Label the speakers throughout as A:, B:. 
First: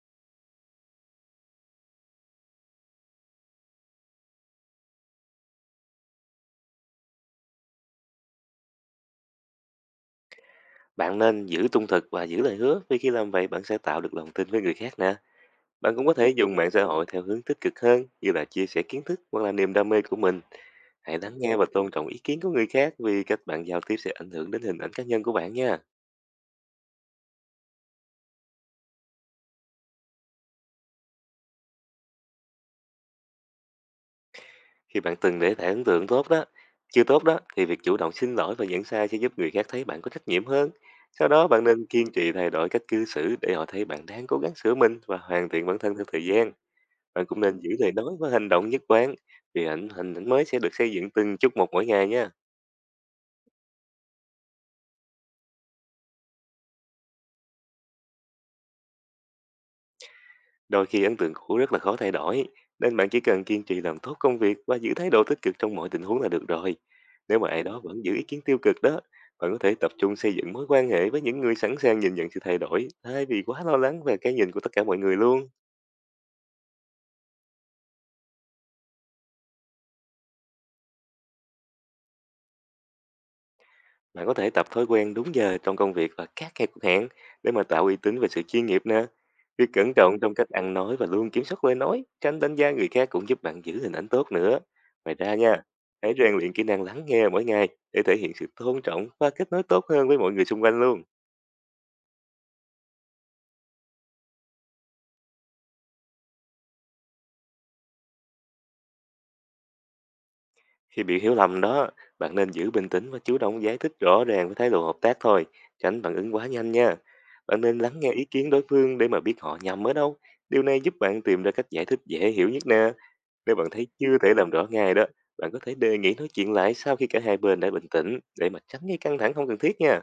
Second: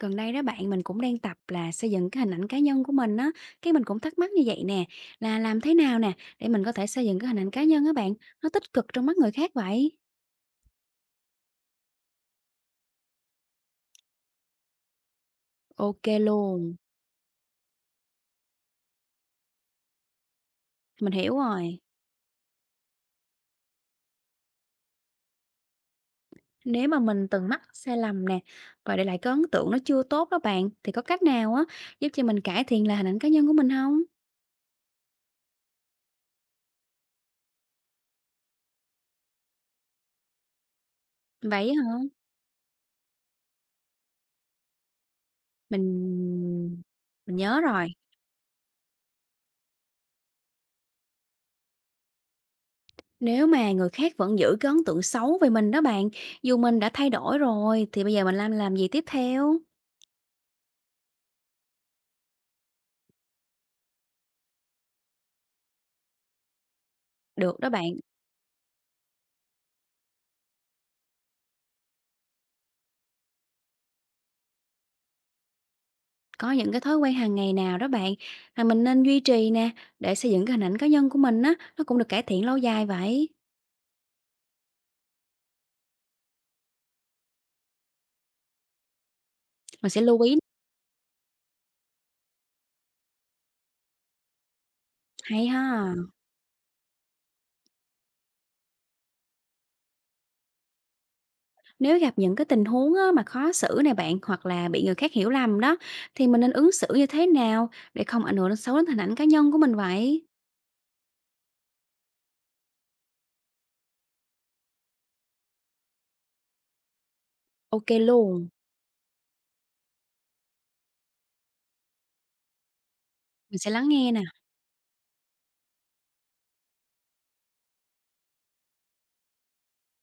A: Gần đây đó bạn, mình cũng đang tập là xây dựng cái hình ảnh cá nhân của mình á, cái mình cũng thắc mắc như vậy nè, là làm thế nào nè để mình có thể xây dựng cái hình ảnh cá nhân á bạn, nó tích cực trong mắt người khác vậy?
B: Bạn nên giữ trung thực và giữ lời hứa, vì khi làm vậy bạn sẽ tạo được lòng tin với người khác nè. Bạn
A: Ok
B: cũng có thể dùng mạng
A: luôn,
B: xã hội theo hướng tích cực hơn, như là chia sẻ kiến thức hoặc là niềm đam mê của mình.
A: mình
B: Hãy lắng
A: hiểu
B: nghe và
A: rồi.
B: tôn trọng ý kiến của người khác, vì cách bạn giao tiếp sẽ ảnh hưởng đến hình ảnh cá nhân của bạn nha.
A: Nếu mà mình từng mắc sai lầm nè và để lại cái ấn tượng nó chưa tốt đó bạn, thì có cách nào á giúp cho mình cải thiện lại hình ảnh cá nhân của mình không?
B: Khi bạn từng để lại ấn tượng chưa tốt đó thì việc chủ động xin lỗi và nhận sai sẽ giúp người khác thấy bạn có trách nhiệm hơn. Sau đó, bạn
A: Vậy á
B: nên
A: hả?
B: kiên trì thay đổi cách cư xử để họ thấy bạn đang cố gắng sửa mình và hoàn thiện bản
A: Mình
B: thân theo thời gian. Bạn
A: mình
B: cũng nên
A: nhớ
B: giữ
A: rồi.
B: lời nói và hành động nhất quán, vì hình ảnh mới sẽ được xây dựng từng chút một mỗi ngày nha.
A: Nếu mà người khác vẫn giữ cái ấn tượng xấu về mình đó bạn, dù mình đã thay đổi rồi thì bây giờ mình làm gì tiếp theo?
B: Đôi khi ấn tượng cũ rất là khó thay đổi, nên bạn chỉ cần kiên trì làm tốt công việc và giữ thái độ tích cực trong mọi tình huống là được rồi. Nếu mà
A: Được
B: ai
A: đó
B: đó
A: bạn,
B: vẫn giữ ý kiến tiêu cực đó, bạn có thể tập trung xây dựng mối quan hệ với những người sẵn sàng nhìn nhận sự thay đổi, thay vì quá lo lắng về cái nhìn của tất cả mọi người luôn.
A: có những cái thói quen hàng ngày nào đó bạn mà mình nên duy trì nè để xây dựng cái hình ảnh cá nhân của mình á nó cũng được cải thiện lâu dài vậy.
B: Bạn có thể tập thói quen đúng giờ trong công việc và các cái cuộc hẹn để mà tạo uy tín về sự chuyên nghiệp nè. Việc
A: Mình
B: cẩn
A: sẽ
B: trọng
A: lưu
B: trong
A: ý,
B: cách ăn nói và luôn kiểm soát lời nói, tránh đánh giá người khác, cũng giúp bạn giữ hình ảnh tốt nữa. Ngoài ra
A: hay
B: nha,
A: ha.
B: hãy rèn luyện kỹ năng lắng nghe mỗi ngày để thể hiện sự tôn trọng và kết nối tốt hơn với mọi người xung quanh luôn.
A: Nếu gặp những cái tình huống á, mà khó xử này bạn hoặc là bị người khác hiểu lầm đó thì mình nên ứng xử như thế nào để không ảnh hưởng xấu đến hình ảnh cá nhân của mình vậy?
B: Khi bị hiểu lầm đó, bạn nên giữ bình tĩnh và chủ động giải thích rõ ràng với thái độ hợp tác thôi, tránh phản ứng quá nhanh nha. Bạn nên
A: Ok
B: lắng nghe ý
A: luôn,
B: kiến đối phương để mà biết họ nhầm ở đâu. Điều này giúp bạn tìm ra cách giải thích dễ hiểu nhất nè. Nếu
A: mình
B: bạn
A: sẽ
B: thấy
A: lắng nghe
B: chưa
A: nè,
B: thể làm rõ ngay đó, bạn có thể đề nghị nói chuyện lại sau khi cả hai bên đã bình tĩnh để mà tránh gây căng thẳng không cần thiết nha.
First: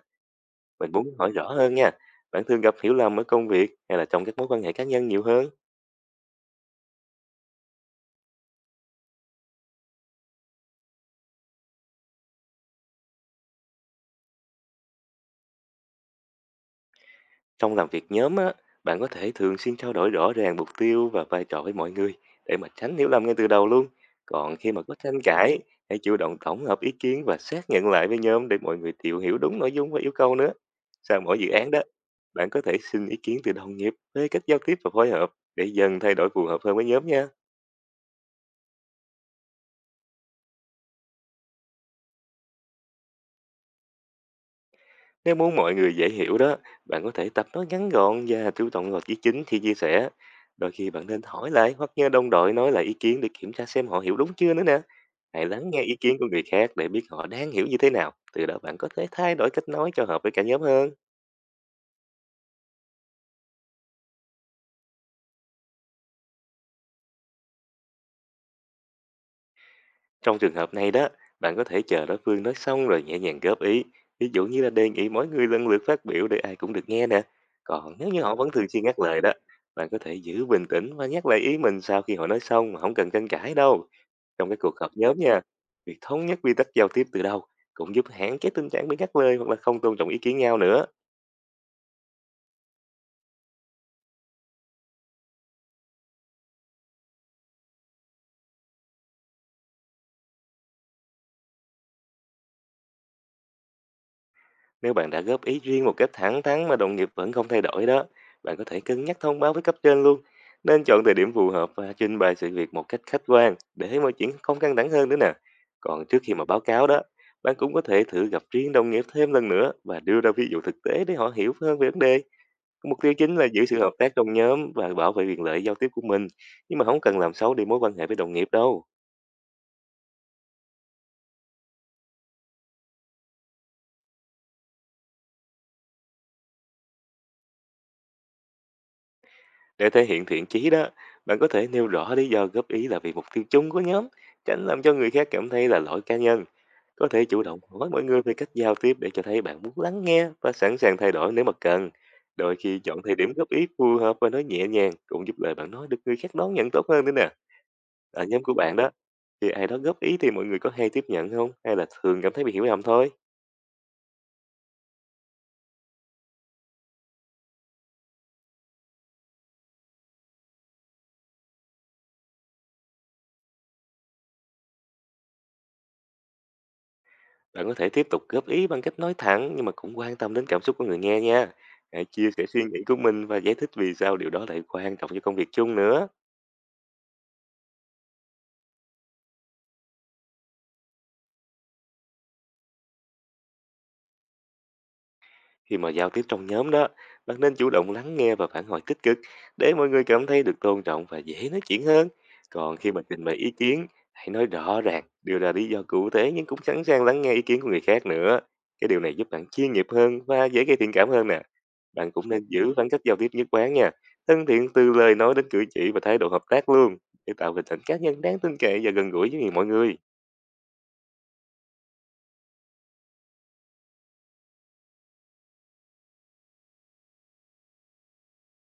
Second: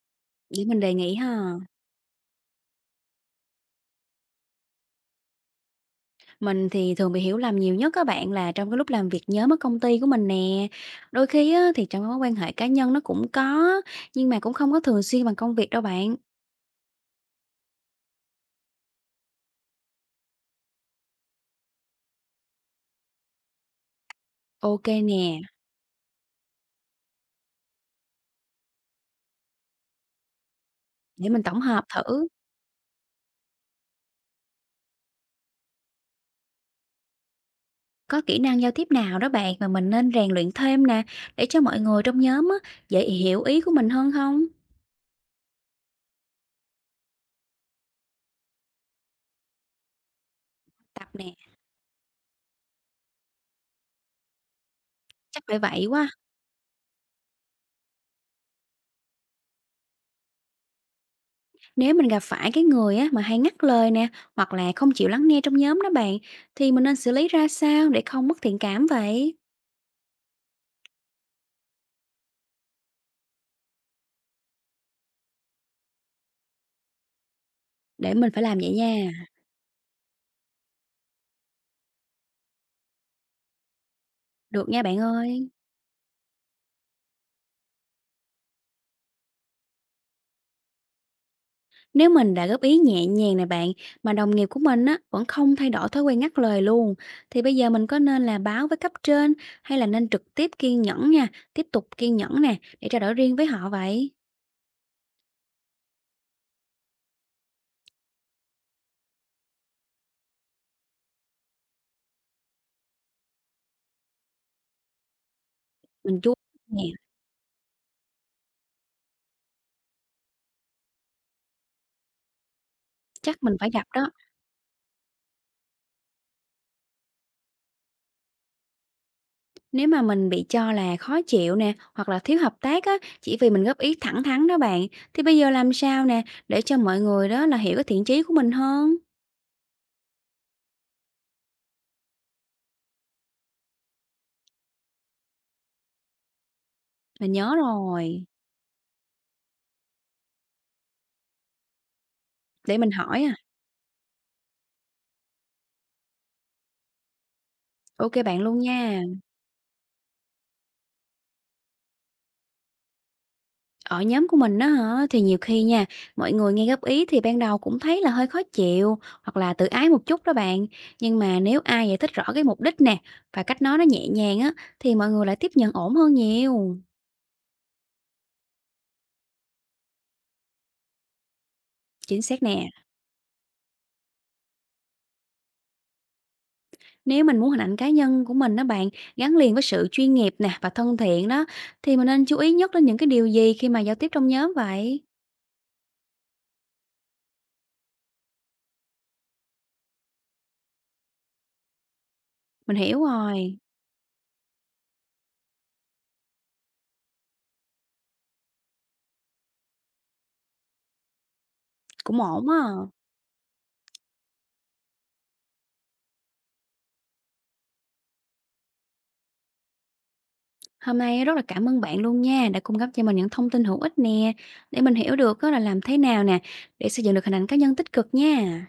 A: để mình
B: Mình
A: đề
B: muốn
A: nghị
B: hỏi rõ
A: ha.
B: hơn nha. Bạn thường gặp hiểu lầm ở công việc hay là trong các mối quan hệ cá nhân nhiều hơn?
A: Mình thì thường bị hiểu lầm nhiều nhất các bạn là trong cái lúc làm việc nhóm ở công ty của mình nè. Đôi khi á, thì trong cái mối quan hệ cá nhân nó cũng có, nhưng mà cũng không có thường xuyên bằng công việc đâu bạn.
B: Trong làm việc nhóm á, bạn có thể thường xuyên trao đổi rõ ràng mục tiêu và vai trò với mọi người để mà tránh hiểu lầm ngay từ đầu luôn. Còn khi mà
A: Ok
B: có tranh
A: nè,
B: cãi, hãy chủ động tổng hợp ý kiến và xác nhận lại với nhóm để mọi người đều hiểu đúng nội dung và yêu cầu nữa. Sau
A: để
B: mỗi
A: mình
B: dự
A: tổng
B: án đó,
A: hợp thử.
B: bạn có thể xin ý kiến từ đồng nghiệp về cách giao tiếp và phối hợp để dần thay đổi phù hợp hơn với nhóm nha.
A: Có kỹ năng giao tiếp nào đó bạn mà mình nên rèn luyện thêm nè, để cho mọi người trong nhóm á, dễ hiểu ý của mình hơn không?
B: Nếu muốn mọi người dễ hiểu đó, bạn có thể tập nói ngắn gọn và chú trọng vào ý chính khi chia sẻ. Đôi khi bạn
A: Tập
B: nên
A: nè,
B: hỏi lại hoặc nhờ đồng đội nói lại ý kiến để kiểm tra xem họ hiểu đúng chưa nữa nè.
A: chắc
B: Hãy
A: phải
B: lắng nghe
A: vậy
B: ý
A: quá.
B: kiến của người khác để biết họ đang hiểu như thế nào. Từ đó, bạn có thể thay đổi cách nói cho hợp với cả nhóm hơn.
A: Nếu mình gặp phải cái người á, mà hay ngắt lời nè, hoặc là không chịu lắng nghe trong nhóm đó bạn, thì mình nên xử lý ra sao để không mất thiện cảm vậy?
B: Trong trường hợp này đó, bạn có thể chờ đối phương nói xong rồi nhẹ nhàng góp ý. Ví dụ như là đề nghị mỗi người lần lượt phát biểu để ai cũng được nghe nè. Còn nếu
A: Để
B: như
A: mình
B: họ
A: phải
B: vẫn
A: làm
B: thường
A: vậy
B: xuyên ngắt lời
A: nha.
B: đó, bạn có thể giữ bình tĩnh và nhắc lại ý mình sau khi họ nói xong mà không cần tranh cãi đâu. Trong cái
A: Được
B: cuộc
A: nha
B: họp
A: bạn
B: nhóm nha,
A: ơi.
B: việc thống nhất quy tắc giao tiếp từ đầu cũng giúp hạn chế tình trạng bị ngắt lời hoặc là không tôn trọng ý kiến nhau nữa.
A: Nếu mình đã góp ý nhẹ nhàng nè bạn, mà đồng nghiệp của mình á vẫn không thay đổi thói quen ngắt lời luôn, thì bây giờ mình có nên là báo với cấp trên hay là nên trực tiếp kiên nhẫn nha, tiếp tục kiên nhẫn nè để trao đổi riêng với họ vậy?
B: Nếu bạn đã góp ý riêng một cách thẳng thắn mà đồng nghiệp vẫn không thay đổi đó, bạn có thể cân nhắc thông báo với cấp trên luôn. Nên chọn thời điểm phù hợp và trình bày sự việc một cách khách quan để mọi chuyện không căng thẳng hơn nữa nè. Còn trước
A: Mình
B: khi
A: chú
B: mà báo
A: nè,
B: cáo đó, bạn cũng có thể thử gặp riêng đồng nghiệp thêm lần nữa và đưa ra ví dụ thực tế để họ hiểu hơn về vấn đề. Mục tiêu chính
A: chắc
B: là
A: mình
B: giữ
A: phải
B: sự
A: gặp
B: hợp
A: đó.
B: tác trong nhóm và bảo vệ quyền lợi giao tiếp của mình, nhưng mà không cần làm xấu đi mối quan hệ với đồng nghiệp đâu.
A: Nếu mà mình bị cho là khó chịu nè, hoặc là thiếu hợp tác á, chỉ vì mình góp ý thẳng thắn đó bạn, thì bây giờ làm sao nè để cho mọi người đó là hiểu cái thiện chí của mình hơn?
B: Để thể hiện thiện chí đó, bạn có thể nêu rõ lý do góp ý là vì mục tiêu chung của nhóm, tránh làm cho người khác cảm thấy là lỗi cá nhân. Có thể
A: Mình
B: chủ
A: nhớ
B: động hỏi mọi người
A: rồi.
B: về cách giao tiếp để cho thấy bạn muốn lắng nghe và sẵn sàng thay đổi nếu mà cần. Đôi
A: Để
B: khi
A: mình
B: chọn thời
A: hỏi
B: điểm
A: à.
B: góp ý phù hợp và nói nhẹ nhàng cũng giúp lời bạn nói được người khác đón nhận tốt hơn nữa nè.
A: Ok
B: Ở
A: bạn
B: nhóm của
A: luôn
B: bạn đó,
A: nha.
B: thì ai đó góp ý thì mọi người có hay tiếp nhận không? Hay là thường cảm thấy bị hiểu lầm thôi?
A: Ở nhóm của mình á hả, thì nhiều khi nha, mọi người nghe góp ý thì ban đầu cũng thấy là hơi khó chịu hoặc là tự ái một chút đó bạn. Nhưng mà nếu ai giải thích rõ cái mục đích nè và cách nói nó nhẹ nhàng á thì mọi người lại tiếp nhận ổn hơn nhiều.
B: Bạn có thể tiếp tục góp ý bằng cách nói thẳng, nhưng mà cũng quan tâm đến cảm xúc của người nghe nha. Hãy
A: Chính
B: chia
A: xác
B: sẻ suy
A: nè.
B: nghĩ của mình và giải thích vì sao điều đó lại quan trọng cho công việc chung nữa.
A: Nếu mình muốn hình ảnh cá nhân của mình đó bạn gắn liền với sự chuyên nghiệp nè và thân thiện đó thì mình nên chú ý nhất đến những cái điều gì khi mà giao tiếp trong nhóm vậy?
B: Khi mà giao tiếp trong nhóm đó, bạn nên chủ động lắng nghe và phản hồi tích cực để mọi người cảm thấy được tôn trọng và dễ nói chuyện hơn. Còn
A: Mình
B: khi mà
A: hiểu
B: trình bày ý
A: rồi,
B: kiến, hãy nói rõ ràng, đưa ra lý do cụ thể, nhưng cũng sẵn sàng lắng nghe ý kiến của người khác nữa. Cái điều này giúp bạn chuyên nghiệp hơn và dễ gây thiện cảm hơn nè. Bạn
A: cũng
B: cũng nên
A: ổn á.
B: giữ khoảng cách giao tiếp nhất quán nha. Thân thiện từ lời nói đến cử chỉ và thái độ hợp tác luôn, để tạo hình ảnh cá nhân đáng tin cậy và gần gũi với mọi người.
A: Hôm nay rất là cảm ơn bạn luôn nha, đã cung cấp cho mình những thông tin hữu ích nè, để mình hiểu được á là làm thế nào nè, để xây dựng được hình ảnh cá nhân tích cực nha.